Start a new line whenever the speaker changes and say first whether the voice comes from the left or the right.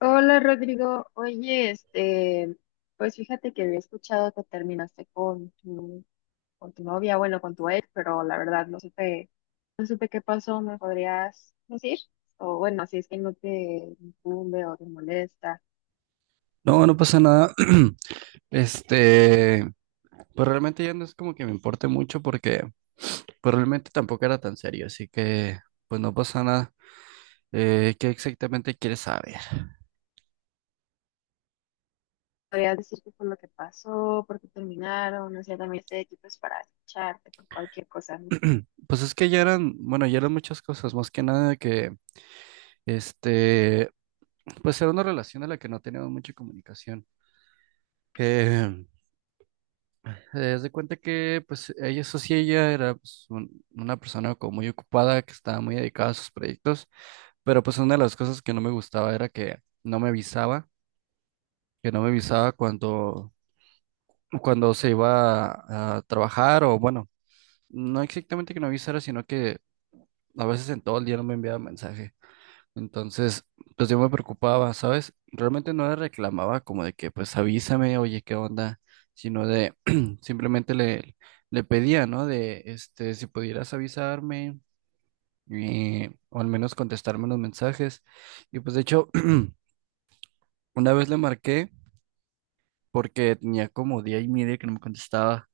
left: Hola Rodrigo, oye, pues fíjate que había escuchado que terminaste con tu novia, bueno, con tu ex, pero la verdad no supe qué pasó, ¿me podrías decir? O bueno, si es que no te incumbe o te molesta,
right: No, no pasa nada. Este, pues realmente ya no es como que me importe mucho porque pues realmente tampoco era tan serio, así que pues no pasa nada. ¿Qué exactamente quieres saber?
left: ¿podrías decir qué fue lo que pasó, por qué terminaron? O sea, también este aquí es para escucharte por cualquier cosa. ¿No?
right: Pues es que ya eran, bueno, ya eran muchas cosas, más que nada que, este, pues era una relación a la que no teníamos mucha comunicación. Eh, haz de cuenta que, pues, ella, eso sí, ella era pues, una persona como muy ocupada, que estaba muy dedicada a sus proyectos. Pero pues una de las cosas que no me gustaba era que no me avisaba, que no me avisaba cuando se iba a trabajar, o bueno, no exactamente que no avisara, sino que a veces en todo el día no me enviaba mensaje. Entonces, pues yo me preocupaba, ¿sabes? Realmente no le reclamaba como de que pues avísame, oye, ¿qué onda? Sino de simplemente le pedía, ¿no? De este, si pudieras avisarme, o al menos contestarme los mensajes. Y pues de hecho... Una vez le marqué porque tenía como día y media que no me contestaba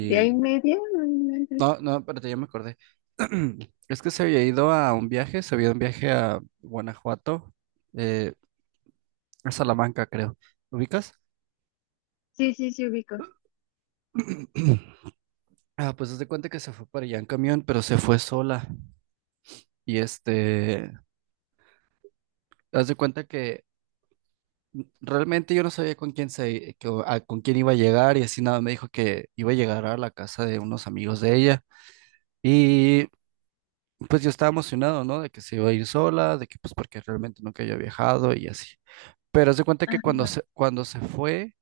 left: ¿De ahí media? No
right: No,
left: inventes.
right: no, espérate, ya me acordé. Es que se había ido a un viaje, se había ido a un viaje a Guanajuato, eh, a Salamanca, creo. ¿Ubicas?
left: Sí, sí, sí, ubico.
right: Ah, pues haz de cuenta que se fue para allá en camión, pero se fue sola. Y este, haz de cuenta que realmente yo no sabía con quién iba a llegar, y así nada, me dijo que iba a llegar a la casa de unos amigos de ella. Y pues yo estaba emocionado, ¿no? De que se iba a ir sola, de que pues porque realmente nunca había viajado y así. Pero se cuenta que
left: Ajá.
right: cuando se fue,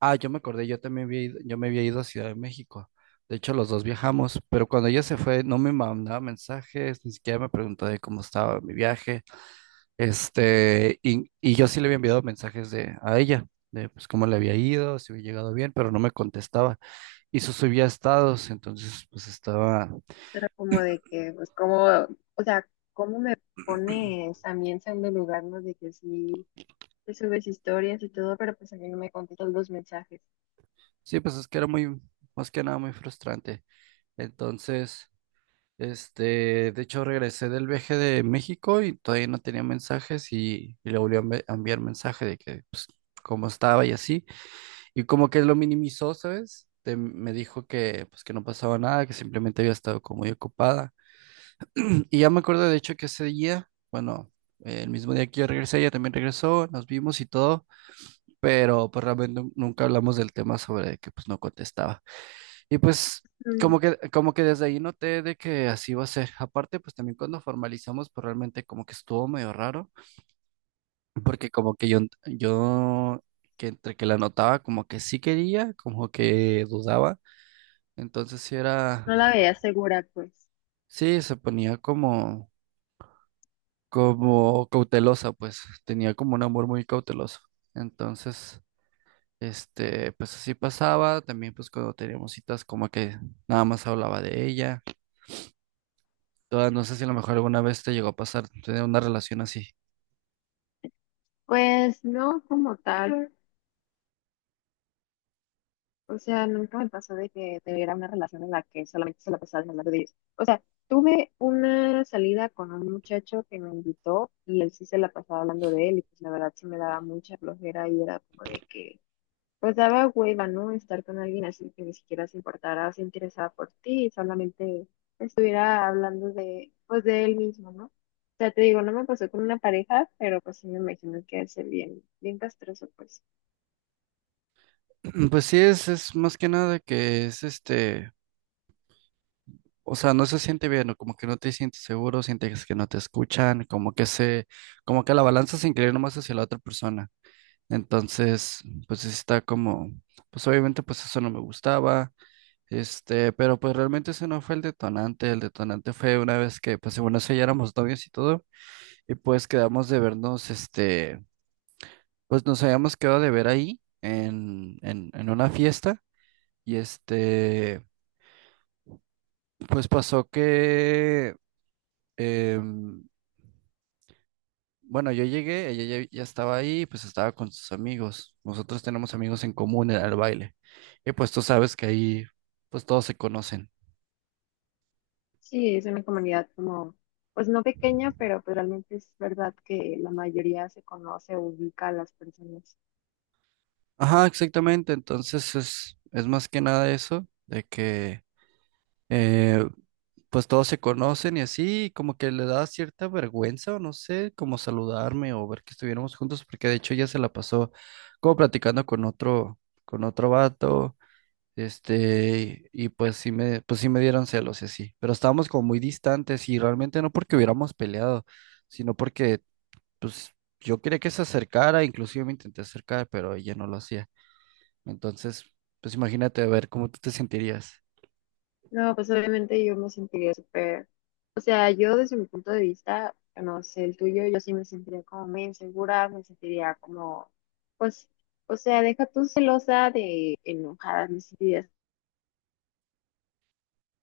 right: ah, yo me acordé, yo me había ido a Ciudad de México. De hecho, los dos viajamos, pero cuando ella se fue, no me mandaba mensajes, ni siquiera me preguntaba de cómo estaba mi viaje. Este, y yo sí le había enviado mensajes de, a ella, de pues cómo le había ido, si había llegado bien, pero no me contestaba. Y eso subía estados, entonces pues estaba,
left: Era como de que, pues, como, o sea, cómo me pones a mí en segundo lugar, ¿no? De que sí, te subes historias y todo, pero pues a mí no me contestas los mensajes.
right: sí, pues es que era muy, más que nada muy frustrante. Entonces, este, de hecho regresé del viaje de México y todavía no tenía mensajes, y le volví a enviar mensaje de que, pues, cómo estaba y así. Y como que lo minimizó, ¿sabes? De, me dijo que, pues, que no pasaba nada, que simplemente había estado como muy ocupada. Y ya me acuerdo, de hecho, que ese día, bueno, el mismo día que yo regresé, ella también regresó, nos vimos y todo, pero pues realmente nunca hablamos del tema sobre que, pues, no contestaba. Y pues
left: Mm,
right: como que desde ahí noté de que así iba a ser. Aparte, pues también cuando formalizamos, pues realmente como que estuvo medio raro, porque como que yo que entre que la notaba como que sí quería, como que dudaba. Entonces sí
left: no
right: era,
left: la veía segura, pues.
right: sí, se ponía como, como cautelosa, pues tenía como un amor muy cauteloso. Entonces, este, pues así pasaba. También pues cuando teníamos citas como que nada más hablaba de ella. Ah, no sé si a lo mejor alguna vez te llegó a pasar tener una relación así.
left: Pues no como tal. O sea, nunca me pasó de que tuviera una relación en la que solamente se la pasaba hablando de ellos. O sea, tuve una salida con un muchacho que me invitó y él sí se la pasaba hablando de él y pues la verdad sí me daba mucha flojera y era como de que pues daba hueva, ¿no? Estar con alguien así que ni siquiera se importara o se interesaba por ti y solamente estuviera hablando de, pues, de él mismo, ¿no? O sea, te digo, no me pasó con una pareja, pero pues sí me imagino que es bien, bien castroso, pues.
right: Pues sí, es más que nada que es este, o sea, no se siente bien, o como que no te sientes seguro, sientes que no te escuchan, como que la balanza se inclina más hacia la otra persona. Entonces, pues sí está como, pues obviamente pues eso no me gustaba, este, pero pues realmente ese no fue el detonante fue una vez que, pues bueno, eso ya éramos novios y todo, y pues quedamos de vernos, este. Pues nos habíamos quedado de ver ahí en una fiesta y este, pues pasó que, em, bueno, yo llegué, ella ya estaba ahí, pues estaba con sus amigos. Nosotros tenemos amigos en común en el baile. Y pues tú sabes que ahí, pues todos se conocen.
left: Sí, es una comunidad como, pues no pequeña, pero pues realmente es verdad que la mayoría se conoce, ubica a las personas.
right: Ajá, exactamente. Entonces es más que nada eso, de que eh, pues todos se conocen y así, como que le da cierta vergüenza o no sé, como saludarme o ver que estuviéramos juntos, porque de hecho ella se la pasó como platicando con otro vato, este, y pues sí me dieron celos y así, pero estábamos como muy distantes y realmente no porque hubiéramos peleado, sino porque pues yo quería que se acercara, inclusive me intenté acercar, pero ella no lo hacía. Entonces, pues imagínate a ver cómo tú te sentirías.
left: No, pues obviamente yo me sentiría súper, o sea, yo desde mi punto de vista, no sé, el tuyo, yo sí me sentiría como muy insegura, me sentiría como, pues, o sea, deja tú celosa de enojada, me sentiría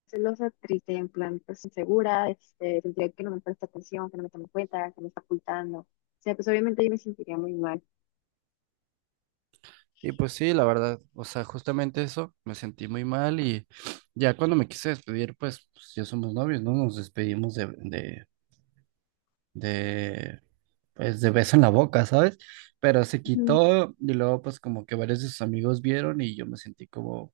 left: celosa, triste, en plan, pues insegura, sentiría que no me presta atención, que no me toma en cuenta, que me está ocultando, o sea, pues obviamente yo me sentiría muy mal.
right: Y pues sí, la verdad, o sea, justamente eso, me sentí muy mal y ya cuando me quise despedir, pues, ya somos novios, ¿no? Nos despedimos de, pues, de beso en la boca, ¿sabes? Pero se
left: Ujú.
right: quitó y luego, pues, como que varios de sus amigos vieron y yo me sentí como,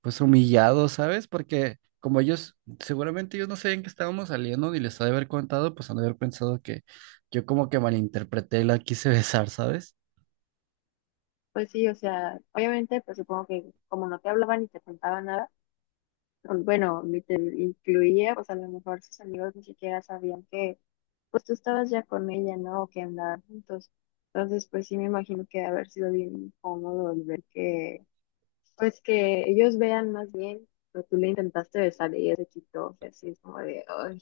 right: pues humillado, ¿sabes? Porque como ellos, seguramente ellos no sabían que estábamos saliendo ni les ha de haber contado, pues han de haber pensado que yo como que malinterpreté y la quise besar, ¿sabes?
left: Pues sí, o sea, obviamente, pues supongo que como no te hablaban ni te contaban nada, bueno, ni te incluía, pues a lo mejor sus amigos ni siquiera sabían que, pues tú estabas ya con ella, ¿no? O que andaban juntos. Entonces, pues sí me imagino que ha de haber sido bien incómodo el ver que, pues que ellos vean más bien, pero tú le intentaste besar y ella se quitó, o sea, así es como de, ay.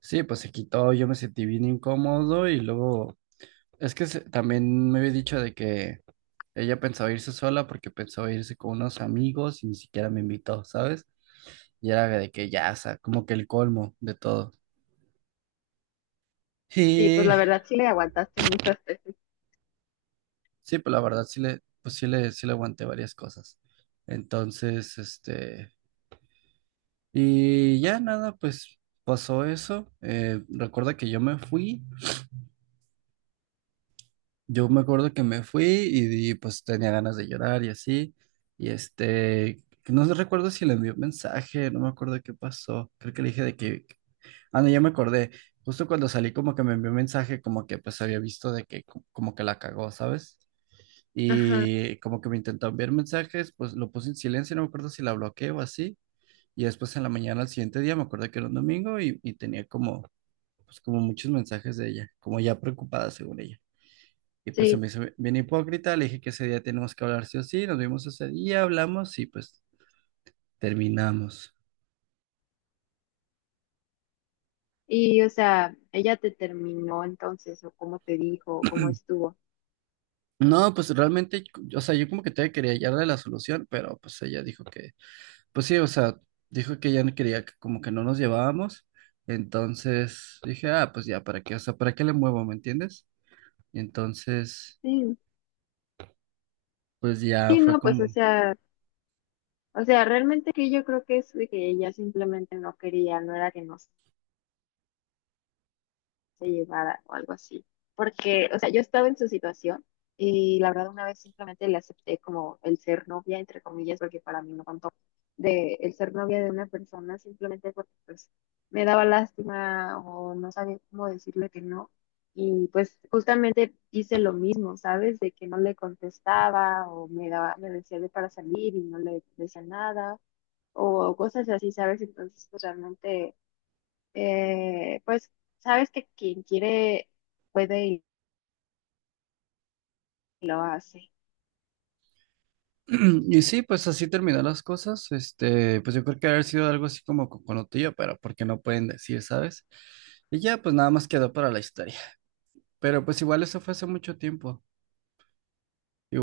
right: Sí, pues se quitó, yo me sentí bien incómodo y luego, es que también me había dicho de que ella pensaba irse sola porque pensaba irse con unos amigos y ni siquiera me invitó, ¿sabes? Y era de que ya, o sea, como que el colmo de todo.
left: Sí, pues
right: Y
left: la verdad sí le aguantaste muchas veces.
right: sí, pues la verdad sí le, pues sí le aguanté varias cosas. Entonces, este, y ya nada, pues pasó eso. Recuerda que yo me fui, yo me acuerdo que me fui y pues tenía ganas de llorar y así. Y este, no recuerdo si le envió un mensaje, no me acuerdo qué pasó. Creo que le dije de que, ah, no, ya me acordé. Justo cuando salí como que me envió un mensaje como que pues había visto de que como que la cagó, ¿sabes?
left: Ajá,
right: Y como que me intentó enviar mensajes, pues lo puse en silencio, no me acuerdo si la bloqueé o así. Y después en la mañana, al siguiente día, me acuerdo que era un domingo y tenía como, pues como muchos mensajes de ella, como ya preocupada según ella. Y pues se
left: sí.
right: me hizo bien hipócrita, le dije que ese día tenemos que hablar sí o sí, nos vimos ese día, hablamos y pues terminamos.
left: Y, o sea, ella te terminó entonces, o cómo te dijo, o cómo estuvo.
right: No, pues realmente, o sea, yo como que todavía quería hallarle la solución, pero pues ella dijo que, pues sí, o sea, dijo que ya no quería, que como que no nos llevábamos. Entonces dije, ah, pues ya, ¿para qué? O sea, ¿para qué le muevo? ¿Me entiendes? Y entonces,
left: Sí,
right: pues ya
left: sí,
right: fue
left: no, pues, o
right: como...
left: sea. O sea, realmente que yo creo que es de que ella simplemente no quería, no era que no se llevara o algo así. Porque, o sea, yo estaba en su situación y la verdad una vez simplemente le acepté como el ser novia, entre comillas, porque para mí no contó, de el ser novia de una persona simplemente porque pues me daba lástima o no sabía cómo decirle que no. Y pues justamente hice lo mismo, ¿sabes? De que no le contestaba o me daba, me decía de para salir y no le decía nada o cosas así, ¿sabes? Entonces, pues realmente, eh, pues, sabes que quien quiere puede y lo hace.
right: Y sí, pues así terminó las cosas. Este, pues yo creo que haber sido algo así como coconutilla, pero porque no pueden decir, ¿sabes? Y ya, pues nada más quedó para la historia. Pero pues igual eso fue hace mucho tiempo.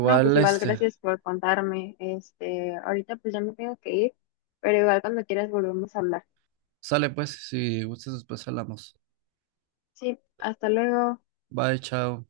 left: No, pues igual,
right: este,
left: gracias por contarme. Ahorita pues ya me tengo que ir, pero igual cuando quieras volvemos a hablar.
right: sale pues, si gustas después hablamos.
left: Sí, hasta luego.
right: Bye, chao.